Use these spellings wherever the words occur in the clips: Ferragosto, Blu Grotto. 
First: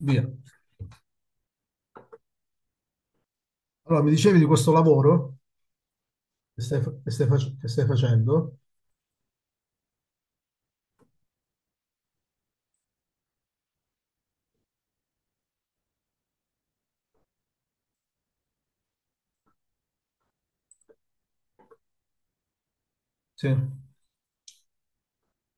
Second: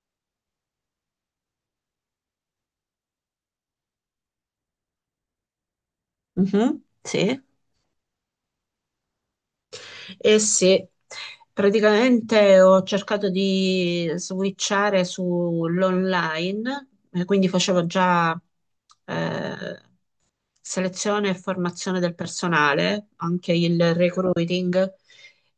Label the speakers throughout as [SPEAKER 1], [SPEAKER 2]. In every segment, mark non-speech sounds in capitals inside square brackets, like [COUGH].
[SPEAKER 1] Via. Allora, mi dicevi di questo lavoro che stai,
[SPEAKER 2] Mhm.
[SPEAKER 1] fa- che stai
[SPEAKER 2] Sì.
[SPEAKER 1] fac- che stai facendo?
[SPEAKER 2] Eh sì, praticamente ho cercato di switchare sull'online, quindi facevo già eh, selezione e formazione del personale, anche
[SPEAKER 1] Sì.
[SPEAKER 2] il recruiting,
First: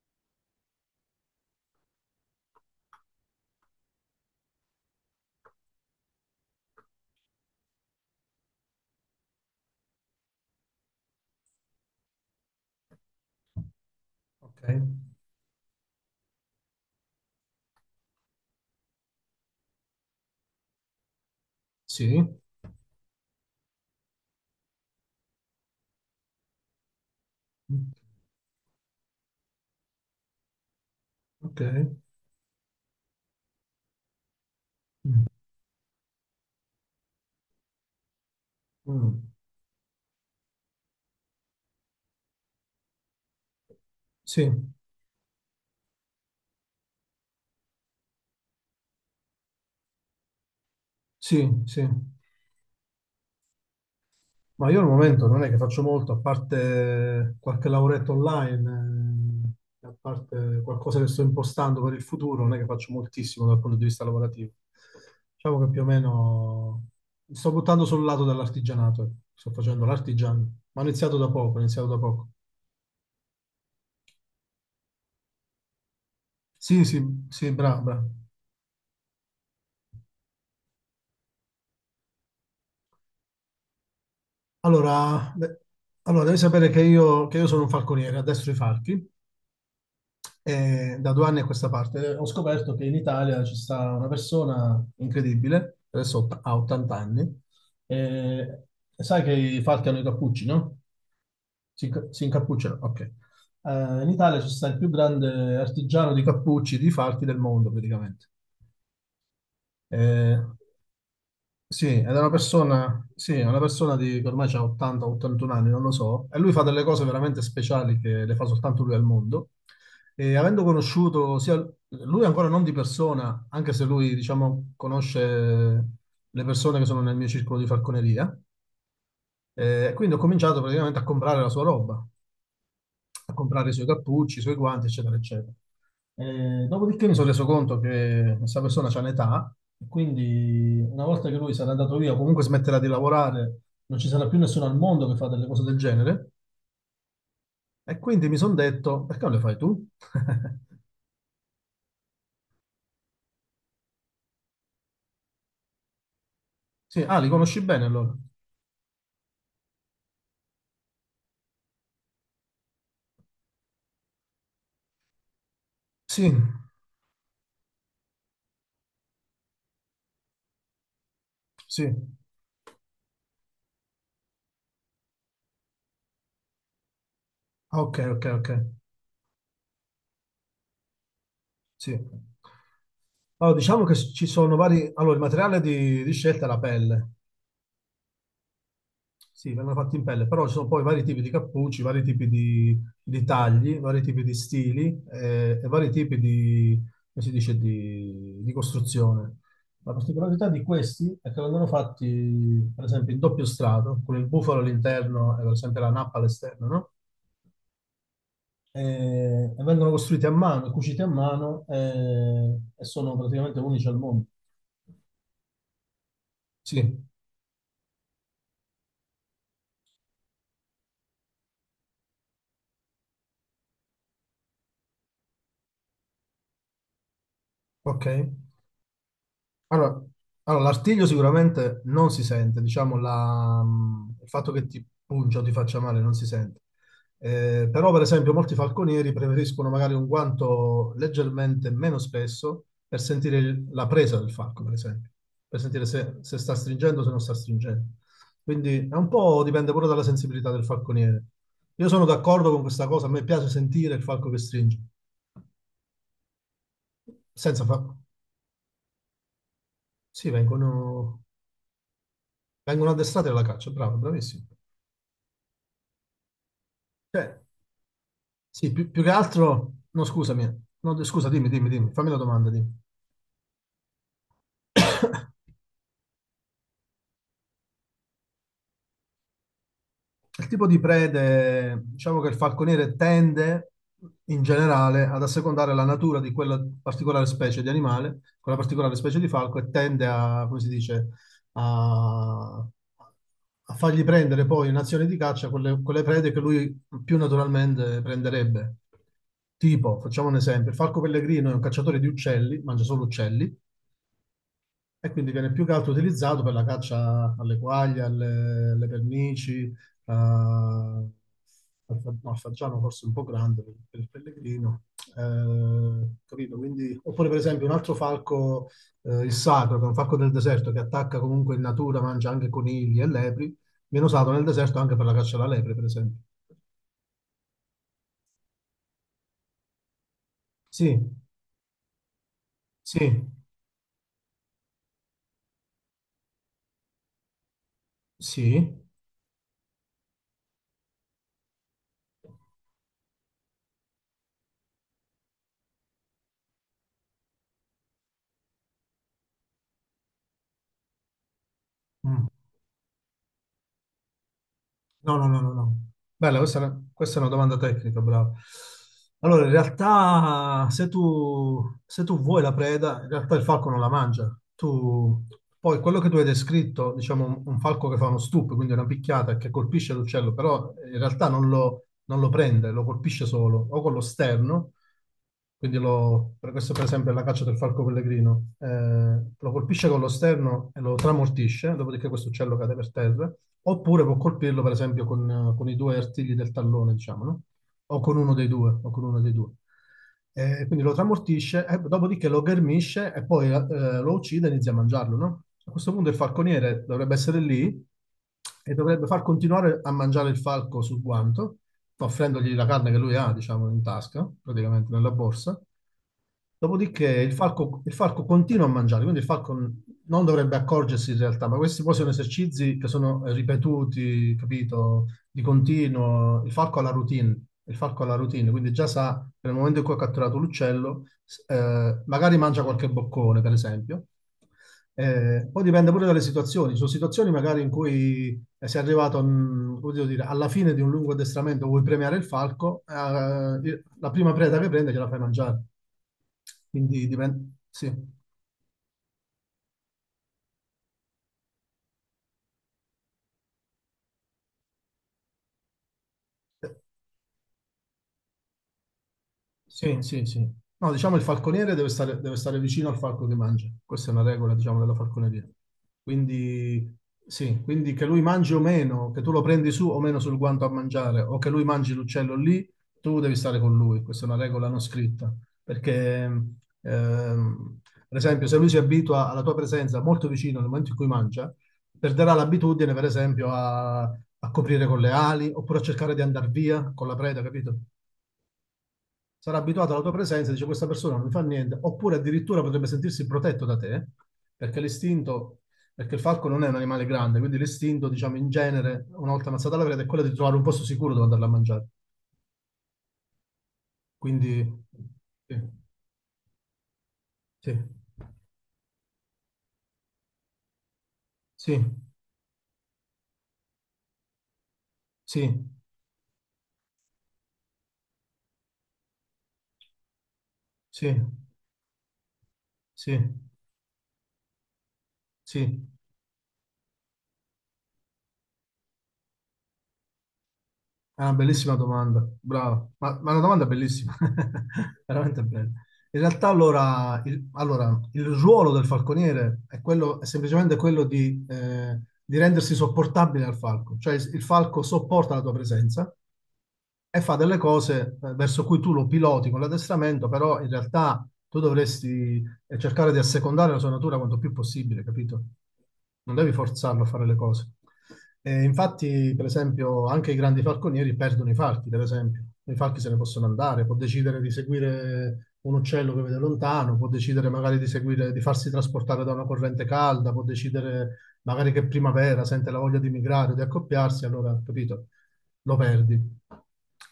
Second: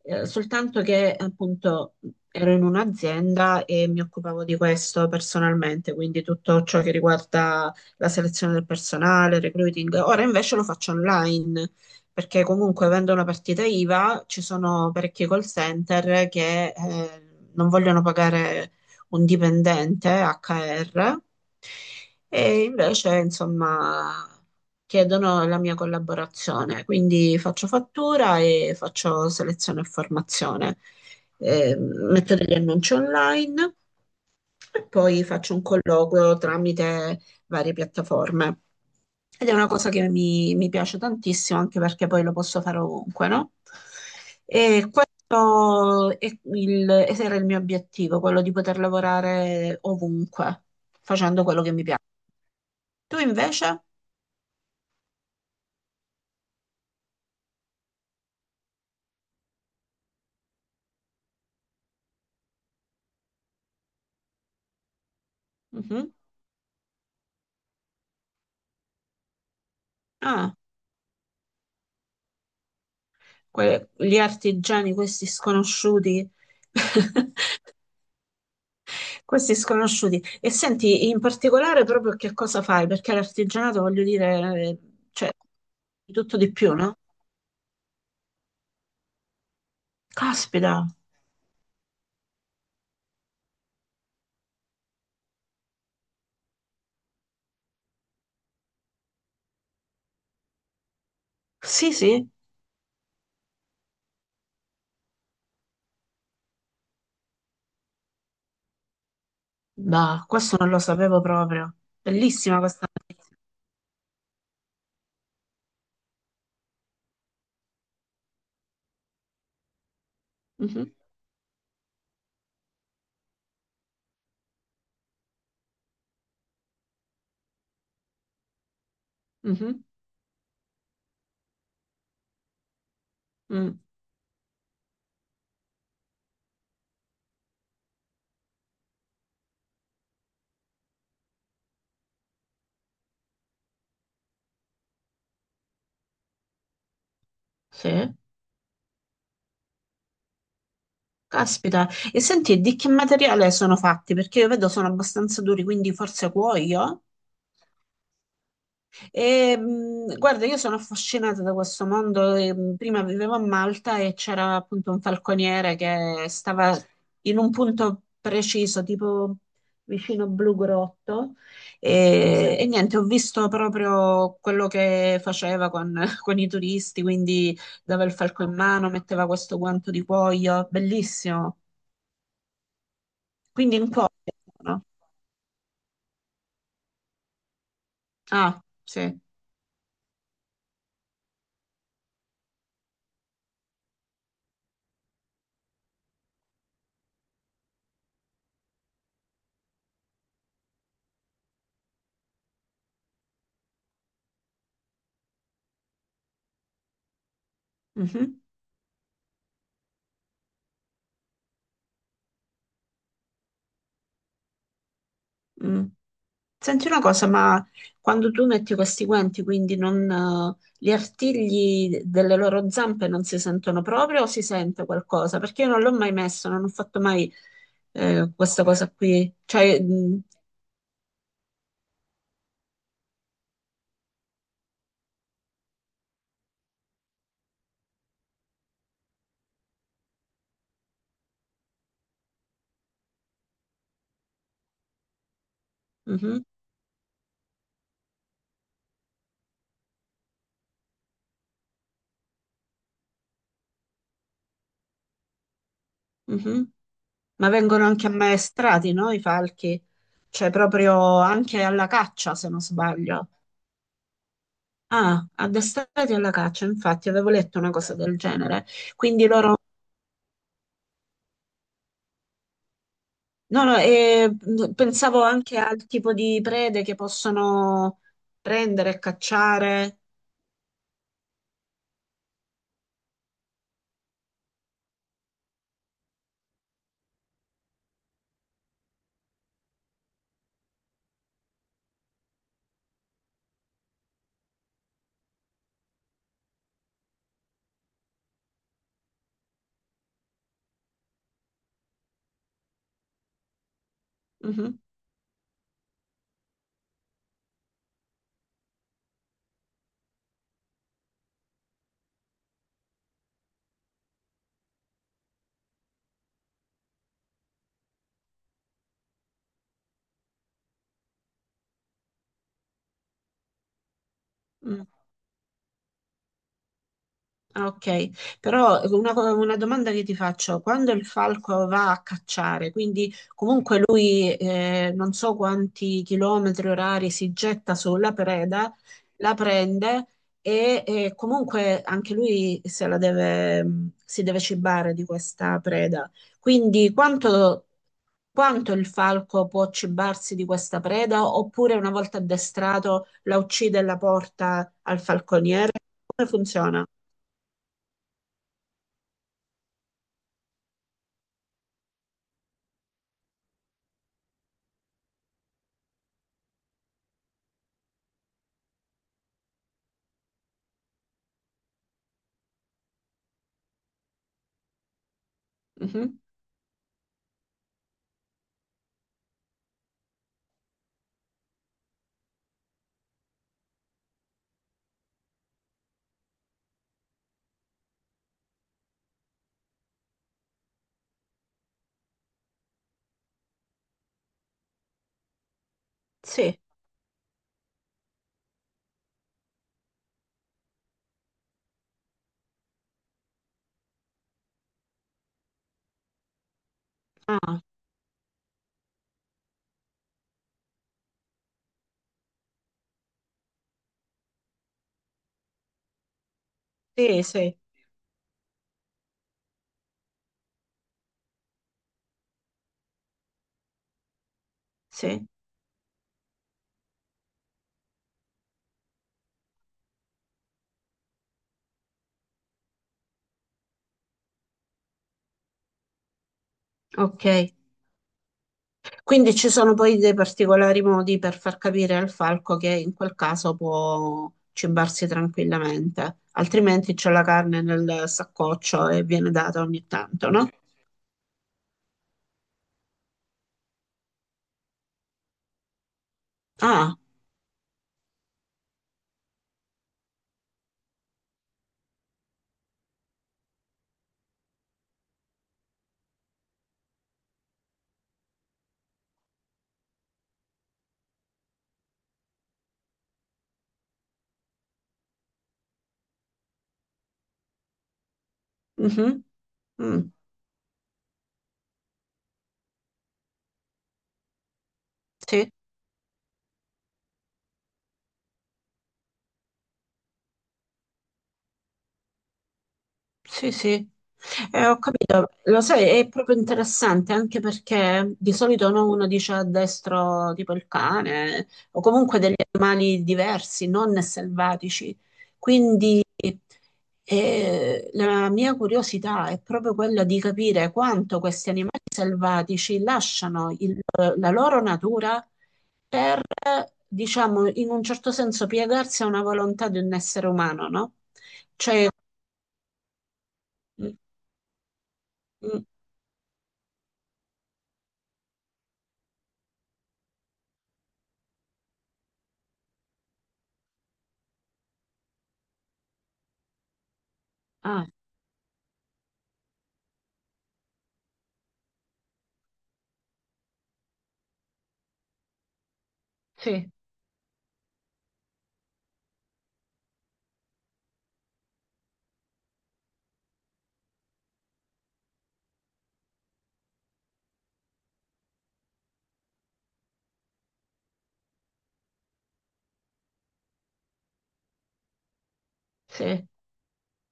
[SPEAKER 2] soltanto che appunto ero in un'azienda e mi occupavo di questo personalmente, quindi tutto ciò che riguarda la selezione del personale, il recruiting. Ora invece lo faccio online. Perché comunque avendo una partita IVA ci
[SPEAKER 1] Ok.
[SPEAKER 2] sono parecchi call center che non vogliono pagare un dipendente HR,
[SPEAKER 1] Sì.
[SPEAKER 2] e invece, insomma, chiedono la mia collaborazione, quindi faccio
[SPEAKER 1] Mm.
[SPEAKER 2] fattura e faccio selezione e formazione.
[SPEAKER 1] Ok.
[SPEAKER 2] Metto degli annunci online e poi
[SPEAKER 1] Mm.
[SPEAKER 2] faccio un colloquio tramite varie piattaforme.
[SPEAKER 1] Mm.
[SPEAKER 2] Ed è una cosa che mi piace tantissimo, anche perché poi lo posso fare ovunque, no?
[SPEAKER 1] Sì,
[SPEAKER 2] E questo è ed era il mio obiettivo, quello di poter lavorare ovunque, facendo quello
[SPEAKER 1] sì,
[SPEAKER 2] che mi
[SPEAKER 1] sì.
[SPEAKER 2] piace. Tu invece?
[SPEAKER 1] Ma io al momento non è che faccio molto, a parte qualche lavoretto online, a parte qualcosa che sto impostando per il futuro, non è che faccio moltissimo dal punto di vista lavorativo. Diciamo che più o
[SPEAKER 2] Mhm.
[SPEAKER 1] meno mi sto buttando sul lato dell'artigianato, ecco. Sto facendo l'artigiano,
[SPEAKER 2] Ah.
[SPEAKER 1] ma ho iniziato da poco, ho iniziato da poco.
[SPEAKER 2] Gli artigiani, questi sconosciuti,
[SPEAKER 1] Sì, sì,
[SPEAKER 2] [LAUGHS]
[SPEAKER 1] sì, brava. Brava.
[SPEAKER 2] questi sconosciuti. E senti, in particolare proprio che cosa fai? Perché l'artigianato, voglio dire, cioè,
[SPEAKER 1] Allora, beh,
[SPEAKER 2] di
[SPEAKER 1] allora, devi
[SPEAKER 2] tutto di
[SPEAKER 1] sapere
[SPEAKER 2] più, no?
[SPEAKER 1] che io sono un falconiere, addestro i falchi,
[SPEAKER 2] Caspita,
[SPEAKER 1] e da 2 anni a questa parte ho scoperto che in Italia ci sta una persona incredibile, adesso ha 80 anni, e sai che i falchi hanno i cappucci, no? Si,
[SPEAKER 2] sì,
[SPEAKER 1] si
[SPEAKER 2] sì,
[SPEAKER 1] incappucciano, ok. In Italia ci sta il più grande artigiano di cappucci di falchi del mondo, praticamente.
[SPEAKER 2] bah,
[SPEAKER 1] Eh,
[SPEAKER 2] questo non lo sapevo proprio.
[SPEAKER 1] Sì, ed è una
[SPEAKER 2] Bellissima questa.
[SPEAKER 1] persona, sì, è una persona di, che ormai ha 80-81 anni, non lo so, e lui fa delle cose veramente speciali che le fa soltanto lui al mondo. E avendo
[SPEAKER 2] Mhm,
[SPEAKER 1] conosciuto sia lui ancora non di persona, anche se lui, diciamo, conosce le persone che sono nel mio circolo di falconeria,
[SPEAKER 2] mhm,
[SPEAKER 1] quindi ho cominciato praticamente a comprare la sua roba, a comprare i
[SPEAKER 2] mm,
[SPEAKER 1] suoi cappucci, i suoi guanti, eccetera, eccetera. Dopodiché mi sono reso conto che questa persona c'ha un'età, e quindi una volta che lui sarà andato via, comunque smetterà di lavorare, non ci sarà più nessuno al mondo che fa delle cose del genere.
[SPEAKER 2] sì,
[SPEAKER 1] E quindi mi sono detto, perché non le fai tu? [LAUGHS]
[SPEAKER 2] caspita. E senti, di che materiale sono fatti? Perché io vedo sono abbastanza duri, quindi forse
[SPEAKER 1] Sì,
[SPEAKER 2] cuoio?
[SPEAKER 1] ah, li conosci bene allora?
[SPEAKER 2] E, guarda, io sono affascinata da questo mondo. E, prima vivevo a Malta e c'era appunto un falconiere
[SPEAKER 1] Sì,
[SPEAKER 2] che stava in un punto preciso, tipo vicino Blu Grotto.
[SPEAKER 1] sì,
[SPEAKER 2] E niente, ho visto proprio quello che faceva con, [LAUGHS] con i turisti, quindi
[SPEAKER 1] ah, ok,
[SPEAKER 2] dava il
[SPEAKER 1] ok,
[SPEAKER 2] falco
[SPEAKER 1] ok,
[SPEAKER 2] in mano, metteva questo guanto di cuoio, bellissimo.
[SPEAKER 1] sì. Allora,
[SPEAKER 2] Quindi
[SPEAKER 1] diciamo
[SPEAKER 2] in
[SPEAKER 1] che
[SPEAKER 2] cuoio,
[SPEAKER 1] ci sono
[SPEAKER 2] no?
[SPEAKER 1] vari... Allora, il materiale di scelta è la pelle.
[SPEAKER 2] Ah, sì.
[SPEAKER 1] Sì, vengono fatti in pelle, però ci sono poi vari tipi di cappucci, vari tipi di tagli, vari tipi di stili, e vari tipi di, come si dice, di costruzione. La particolarità di questi è che vengono fatti, per esempio, in doppio strato, con il bufalo all'interno e per esempio la nappa all'esterno, no?
[SPEAKER 2] Mhm.
[SPEAKER 1] E, e vengono costruiti a mano, cuciti a mano e sono praticamente unici al mondo.
[SPEAKER 2] Mm. Senti una
[SPEAKER 1] Sì,
[SPEAKER 2] cosa, ma quando tu metti questi guanti, quindi non, gli artigli delle loro zampe non si sentono proprio o si sente qualcosa? Perché io non l'ho mai messo, non ho fatto mai
[SPEAKER 1] ok.
[SPEAKER 2] questa cosa qui. Cioè,
[SPEAKER 1] Allora,
[SPEAKER 2] mm,
[SPEAKER 1] allora, l'artiglio sicuramente non si sente, diciamo, il fatto che ti pungia o ti faccia male non si sente. Però, per esempio, molti falconieri preferiscono magari un guanto leggermente meno spesso per sentire la presa del falco, per esempio, per sentire se
[SPEAKER 2] mhm,
[SPEAKER 1] sta stringendo o se non sta stringendo. Quindi è un po' dipende pure dalla sensibilità del falconiere. Io sono d'accordo con questa cosa, a me piace sentire il falco che stringe.
[SPEAKER 2] mhm. Ma
[SPEAKER 1] Senza
[SPEAKER 2] vengono
[SPEAKER 1] fa...
[SPEAKER 2] anche ammaestrati, no? I falchi?
[SPEAKER 1] Sì,
[SPEAKER 2] Cioè, proprio
[SPEAKER 1] vengono...
[SPEAKER 2] anche alla caccia, se non
[SPEAKER 1] Vengono addestrati
[SPEAKER 2] sbaglio.
[SPEAKER 1] alla caccia, bravo, bravissimo.
[SPEAKER 2] Ah, addestrati alla caccia, infatti, avevo
[SPEAKER 1] Cioè,
[SPEAKER 2] letto una cosa del genere.
[SPEAKER 1] sì, più che
[SPEAKER 2] Quindi loro
[SPEAKER 1] altro... No, scusami. No, scusa, dimmi, dimmi, dimmi. Fammi la domanda, dimmi.
[SPEAKER 2] no, no, e pensavo anche al tipo di prede che possono prendere e cacciare.
[SPEAKER 1] Il tipo di prede, diciamo che il falconiere tende in generale ad assecondare la natura di quella particolare specie di animale, quella particolare specie di falco, e tende a, come si dice, a, a, fargli prendere poi in azione di caccia quelle prede che lui più naturalmente prenderebbe. Tipo, facciamo un esempio, il falco pellegrino è un cacciatore di uccelli, mangia solo uccelli,
[SPEAKER 2] Mhm,
[SPEAKER 1] e quindi viene più che altro utilizzato per la caccia alle quaglie, alle pernici, al, no, al fagiano forse un po' grande per il pellegrino. Capito? Quindi, oppure per esempio un altro falco, il sacro, che è un falco del deserto che attacca comunque in natura, mangia anche conigli e lepri, viene usato nel deserto
[SPEAKER 2] mm,
[SPEAKER 1] anche per la caccia alla lepre, per esempio.
[SPEAKER 2] ah, ok, però una, una domanda che ti faccio, quando
[SPEAKER 1] Sì,
[SPEAKER 2] il falco va a cacciare, quindi
[SPEAKER 1] sì,
[SPEAKER 2] comunque lui non so quanti chilometri orari si getta sulla preda,
[SPEAKER 1] sì.
[SPEAKER 2] la prende e comunque anche lui se la deve, si deve cibare di questa preda. Quindi quanto quanto il falco può cibarsi di questa preda, oppure una volta
[SPEAKER 1] Mm.
[SPEAKER 2] addestrato la uccide e la porta al
[SPEAKER 1] No, no, no, no,
[SPEAKER 2] falconiere?
[SPEAKER 1] no.
[SPEAKER 2] Come
[SPEAKER 1] Bella, questa è una,
[SPEAKER 2] funziona?
[SPEAKER 1] questa è una domanda tecnica, bravo. Allora, in realtà, se tu vuoi la preda, in realtà il falco non la mangia. Tu, poi, quello che tu hai descritto, diciamo, un falco che fa uno stup, quindi una picchiata che colpisce l'uccello, però in realtà non lo prende, lo colpisce solo, o con lo sterno, quindi
[SPEAKER 2] Mhm.
[SPEAKER 1] lo, per questo per esempio è la caccia del falco pellegrino, lo colpisce con lo sterno e lo tramortisce, dopodiché questo uccello cade per terra. Oppure può colpirlo, per esempio, con i due artigli del tallone, diciamo, no? O con uno dei due, o con uno dei due. Quindi lo tramortisce, e dopodiché lo ghermisce e poi lo uccide e inizia a mangiarlo, no? A questo punto il
[SPEAKER 2] Sì,
[SPEAKER 1] falconiere dovrebbe essere lì e dovrebbe far continuare a mangiare il falco sul guanto, offrendogli la carne che lui ha, diciamo, in tasca, praticamente nella borsa. Dopodiché
[SPEAKER 2] ah,
[SPEAKER 1] il falco continua a mangiare, quindi il falco non dovrebbe accorgersi in realtà, ma questi poi sono esercizi che sono, ripetuti, capito, di continuo. Il falco ha la
[SPEAKER 2] sì,
[SPEAKER 1] routine,
[SPEAKER 2] sì,
[SPEAKER 1] il falco ha la routine, quindi già sa che nel momento in cui ha catturato l'uccello, magari mangia qualche boccone, per esempio,
[SPEAKER 2] sì.
[SPEAKER 1] poi dipende pure dalle situazioni, ci sono situazioni magari in cui sei arrivato, come devo dire, alla fine di un lungo addestramento, vuoi premiare il falco, la prima preda che prende gliela fai mangiare. Quindi
[SPEAKER 2] Ok.
[SPEAKER 1] dipende, sì.
[SPEAKER 2] Quindi ci sono poi dei particolari modi per far capire al falco che in quel caso può cibarsi tranquillamente, altrimenti c'è la carne nel saccoccio e viene data ogni
[SPEAKER 1] Sì, sì,
[SPEAKER 2] tanto,
[SPEAKER 1] sì.
[SPEAKER 2] no?
[SPEAKER 1] No, diciamo il falconiere deve stare vicino al falco che mangia. Questa è una regola, diciamo, della falconeria. Quindi,
[SPEAKER 2] Ah,
[SPEAKER 1] sì, quindi che lui mangi o meno, che tu lo prendi su o meno sul guanto a mangiare, o che lui mangi l'uccello lì, tu devi stare con lui. Questa è una regola non scritta. Perché, ehm, per esempio, se lui si abitua alla tua presenza molto vicino nel momento in cui mangia, perderà l'abitudine, per esempio, a, a coprire con le ali, oppure a cercare di andare via con la preda, capito?
[SPEAKER 2] mhm.
[SPEAKER 1] Sarà abituato alla
[SPEAKER 2] Mm,
[SPEAKER 1] tua presenza e dice questa persona non mi fa niente, oppure addirittura potrebbe sentirsi protetto da te, perché
[SPEAKER 2] sì.
[SPEAKER 1] l'istinto, perché il falco non è un animale grande, quindi l'istinto, diciamo, in genere, una volta ammazzata la preda, è quello di trovare un posto sicuro dove andarla a mangiare.
[SPEAKER 2] Sì, sì,
[SPEAKER 1] Quindi,
[SPEAKER 2] eh, ho capito.
[SPEAKER 1] sì,
[SPEAKER 2] Lo sai, è proprio interessante anche
[SPEAKER 1] sì,
[SPEAKER 2] perché di solito no, uno dice a destro tipo il cane o
[SPEAKER 1] sì,
[SPEAKER 2] comunque degli animali diversi, non selvatici.
[SPEAKER 1] sì,
[SPEAKER 2] Quindi la mia curiosità è proprio quella di capire
[SPEAKER 1] sì,
[SPEAKER 2] quanto questi animali selvatici
[SPEAKER 1] sì,
[SPEAKER 2] lasciano la loro natura
[SPEAKER 1] sì.
[SPEAKER 2] per, diciamo, in un certo senso piegarsi a una volontà di un essere umano, no?
[SPEAKER 1] È una bellissima
[SPEAKER 2] Cioè,
[SPEAKER 1] domanda, bravo, ma è una domanda
[SPEAKER 2] mm,
[SPEAKER 1] bellissima, [LAUGHS] veramente
[SPEAKER 2] mm,
[SPEAKER 1] bella. In realtà allora il ruolo del falconiere è, quello, è semplicemente quello di rendersi sopportabile al falco, cioè il falco sopporta la tua presenza e fa delle
[SPEAKER 2] ah,
[SPEAKER 1] cose, verso cui tu lo piloti con l'addestramento, però in realtà tu dovresti, cercare di assecondare la sua natura quanto più possibile, capito? Non devi
[SPEAKER 2] sì,
[SPEAKER 1] forzarlo a fare le cose. E infatti, per esempio, anche i grandi falconieri perdono i falchi, per esempio. I falchi se ne possono andare, può decidere di seguire un uccello che vede lontano, può decidere magari di seguire, di farsi trasportare da una corrente calda, può decidere magari che primavera sente la voglia di migrare, di accoppiarsi, allora, capito? Lo
[SPEAKER 2] sì. E
[SPEAKER 1] perdi.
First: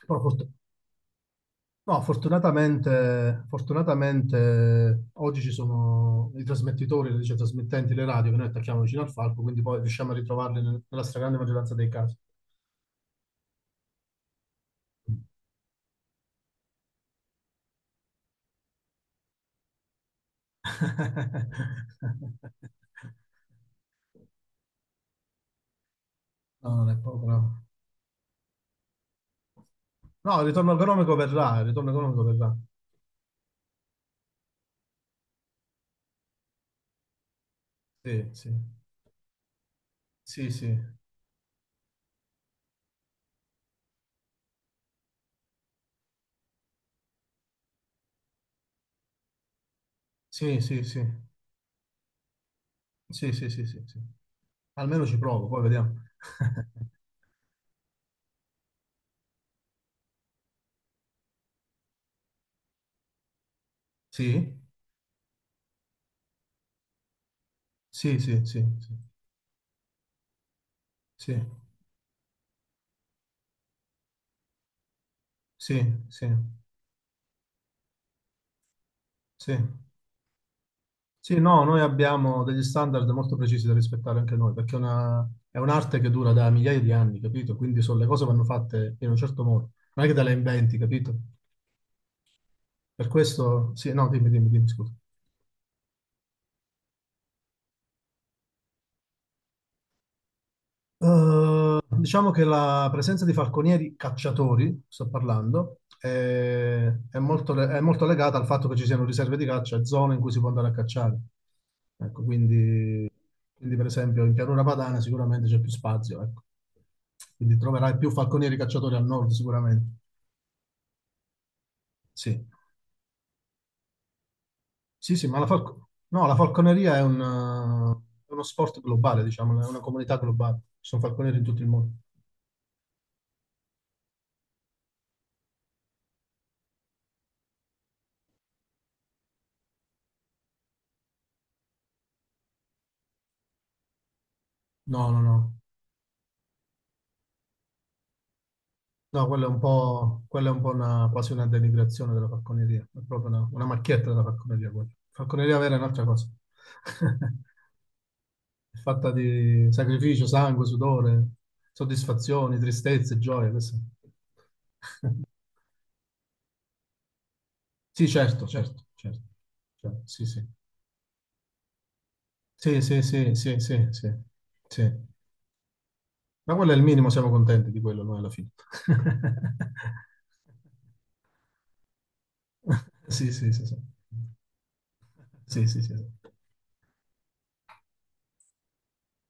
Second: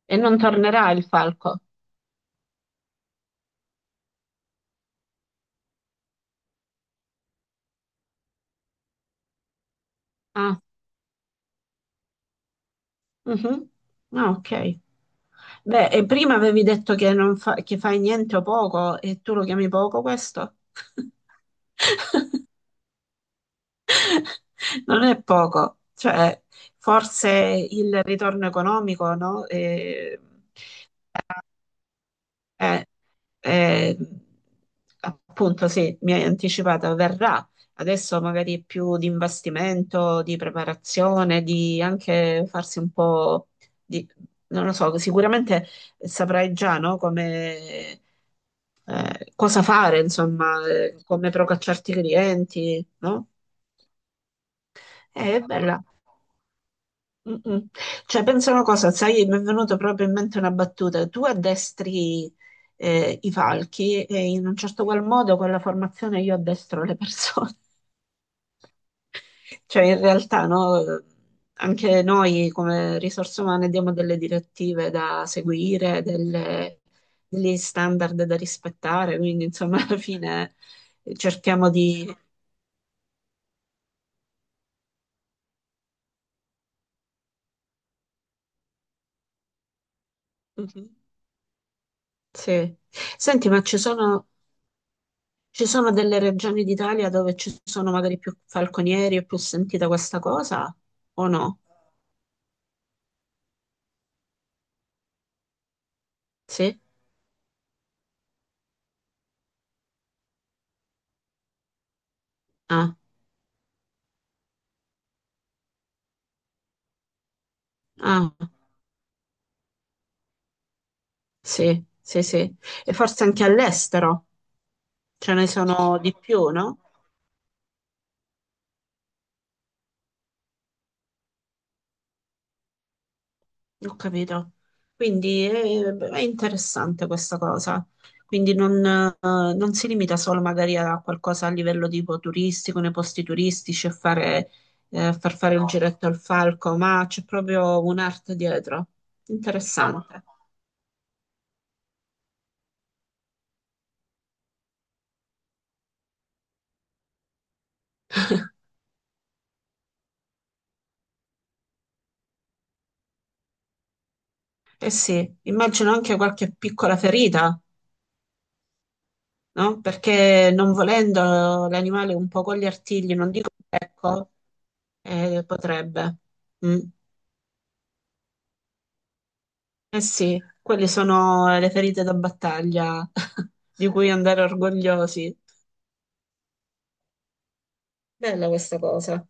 [SPEAKER 1] Però
[SPEAKER 2] non tornerà il falco.
[SPEAKER 1] no, fortunatamente oggi ci sono i trasmettitori, le dice, trasmittenti, le radio che noi attacchiamo vicino al falco, quindi poi riusciamo a
[SPEAKER 2] Ah,
[SPEAKER 1] ritrovarli nella stragrande maggioranza dei casi.
[SPEAKER 2] mhm. Ah, ok. Beh, e prima avevi detto che, non fa- che fai niente o poco, e tu lo chiami poco questo?
[SPEAKER 1] [LAUGHS]
[SPEAKER 2] [LAUGHS] Non è poco, cioè
[SPEAKER 1] No, non è poco,
[SPEAKER 2] forse
[SPEAKER 1] no.
[SPEAKER 2] il ritorno economico, no?
[SPEAKER 1] No, il ritorno economico verrà, il ritorno economico verrà.
[SPEAKER 2] Eh, eh, appunto, sì, mi hai anticipato, verrà. Adesso
[SPEAKER 1] Sì, sì,
[SPEAKER 2] magari è più di investimento, di
[SPEAKER 1] sì, sì,
[SPEAKER 2] preparazione, di anche farsi un po' di... Non lo so, sicuramente saprai già, no, come, cosa fare, insomma,
[SPEAKER 1] sì, sì, sì,
[SPEAKER 2] come procacciarti i clienti, no?
[SPEAKER 1] sì, sì, sì, sì, sì. Almeno ci
[SPEAKER 2] È
[SPEAKER 1] provo, poi
[SPEAKER 2] bella.
[SPEAKER 1] vediamo. [LAUGHS]
[SPEAKER 2] Mm-mm. Cioè, pensa una cosa, sai, mi è venuta proprio in mente una battuta. Tu addestri i falchi e in un
[SPEAKER 1] Sì,
[SPEAKER 2] certo qual modo con la formazione io addestro le persone.
[SPEAKER 1] sì, sì, sì, sì.
[SPEAKER 2] [LAUGHS] Cioè, in realtà, no,
[SPEAKER 1] Sì,
[SPEAKER 2] anche noi come risorse umane diamo delle direttive da
[SPEAKER 1] sì,
[SPEAKER 2] seguire,
[SPEAKER 1] sì,
[SPEAKER 2] delle- degli standard da rispettare, quindi
[SPEAKER 1] sì.
[SPEAKER 2] insomma, [LAUGHS] alla fine
[SPEAKER 1] Sì, no,
[SPEAKER 2] cerchiamo
[SPEAKER 1] noi
[SPEAKER 2] di...
[SPEAKER 1] abbiamo degli standard molto precisi da rispettare anche noi, perché è una- è un'arte che dura da migliaia di anni, capito? Quindi le cose vanno fatte in un certo modo, non è che te le inventi,
[SPEAKER 2] Mhm.
[SPEAKER 1] capito?
[SPEAKER 2] Sì.
[SPEAKER 1] Per
[SPEAKER 2] Senti, ma
[SPEAKER 1] questo,
[SPEAKER 2] ci
[SPEAKER 1] sì, no, dimmi,
[SPEAKER 2] sono...
[SPEAKER 1] dimmi, dimmi, scusa.
[SPEAKER 2] Ci sono delle regioni d'Italia dove ci sono magari più falconieri, è più sentita questa cosa o no?
[SPEAKER 1] Diciamo che la presenza di falconieri cacciatori, sto parlando,
[SPEAKER 2] Sì?
[SPEAKER 1] è molto, le- è molto legata al fatto che ci siano riserve di caccia e zone in cui si può andare a cacciare. Ecco,
[SPEAKER 2] Ah,
[SPEAKER 1] quindi, per esempio in pianura padana sicuramente c'è più spazio, ecco. Quindi troverai più
[SPEAKER 2] ah,
[SPEAKER 1] falconieri cacciatori al nord sicuramente.
[SPEAKER 2] sì, sì,
[SPEAKER 1] Sì,
[SPEAKER 2] sì. E forse anche all'estero
[SPEAKER 1] sì, sì,
[SPEAKER 2] ce
[SPEAKER 1] ma
[SPEAKER 2] ne sono di
[SPEAKER 1] no, la
[SPEAKER 2] più, no?
[SPEAKER 1] falconeria è uno sport globale, diciamo, è una comunità globale. Ci sono falconieri in tutto il mondo.
[SPEAKER 2] Ho capito. Quindi è, interessante questa cosa. Quindi non, non si limita solo magari a qualcosa a livello tipo turistico, nei posti turistici, a fare,
[SPEAKER 1] No, no,
[SPEAKER 2] far
[SPEAKER 1] no.
[SPEAKER 2] fare il giretto al falco, ma c'è proprio un'arte dietro.
[SPEAKER 1] No, quella è un po',
[SPEAKER 2] Interessante.
[SPEAKER 1] quella è un po' una, quasi una denigrazione della falconeria, è proprio una macchietta della falconeria, quella. Falconeria vera è un'altra cosa, [LAUGHS] è fatta di sacrificio, sangue, sudore, soddisfazioni, tristezze, gioie. Questo.
[SPEAKER 2] Eh sì, immagino anche qualche piccola ferita,
[SPEAKER 1] Sì, certo, certo, certo,
[SPEAKER 2] no?
[SPEAKER 1] certo, sì, sì.
[SPEAKER 2] Perché non volendo l'animale un po' con gli
[SPEAKER 1] Sì, sì,
[SPEAKER 2] artigli, non
[SPEAKER 1] sì,
[SPEAKER 2] dico
[SPEAKER 1] sì, sì, sì,
[SPEAKER 2] ecco,
[SPEAKER 1] sì.
[SPEAKER 2] potrebbe.
[SPEAKER 1] Ma quello è
[SPEAKER 2] Mm.
[SPEAKER 1] il minimo, siamo contenti di quello noi alla fine.
[SPEAKER 2] Eh
[SPEAKER 1] [LAUGHS]
[SPEAKER 2] sì, quelle sono le ferite da battaglia
[SPEAKER 1] Sì,
[SPEAKER 2] [LAUGHS]
[SPEAKER 1] sì, sì, sì.
[SPEAKER 2] di cui andare orgogliosi.
[SPEAKER 1] Sì, sì, sì, sì.
[SPEAKER 2] Bella questa cosa.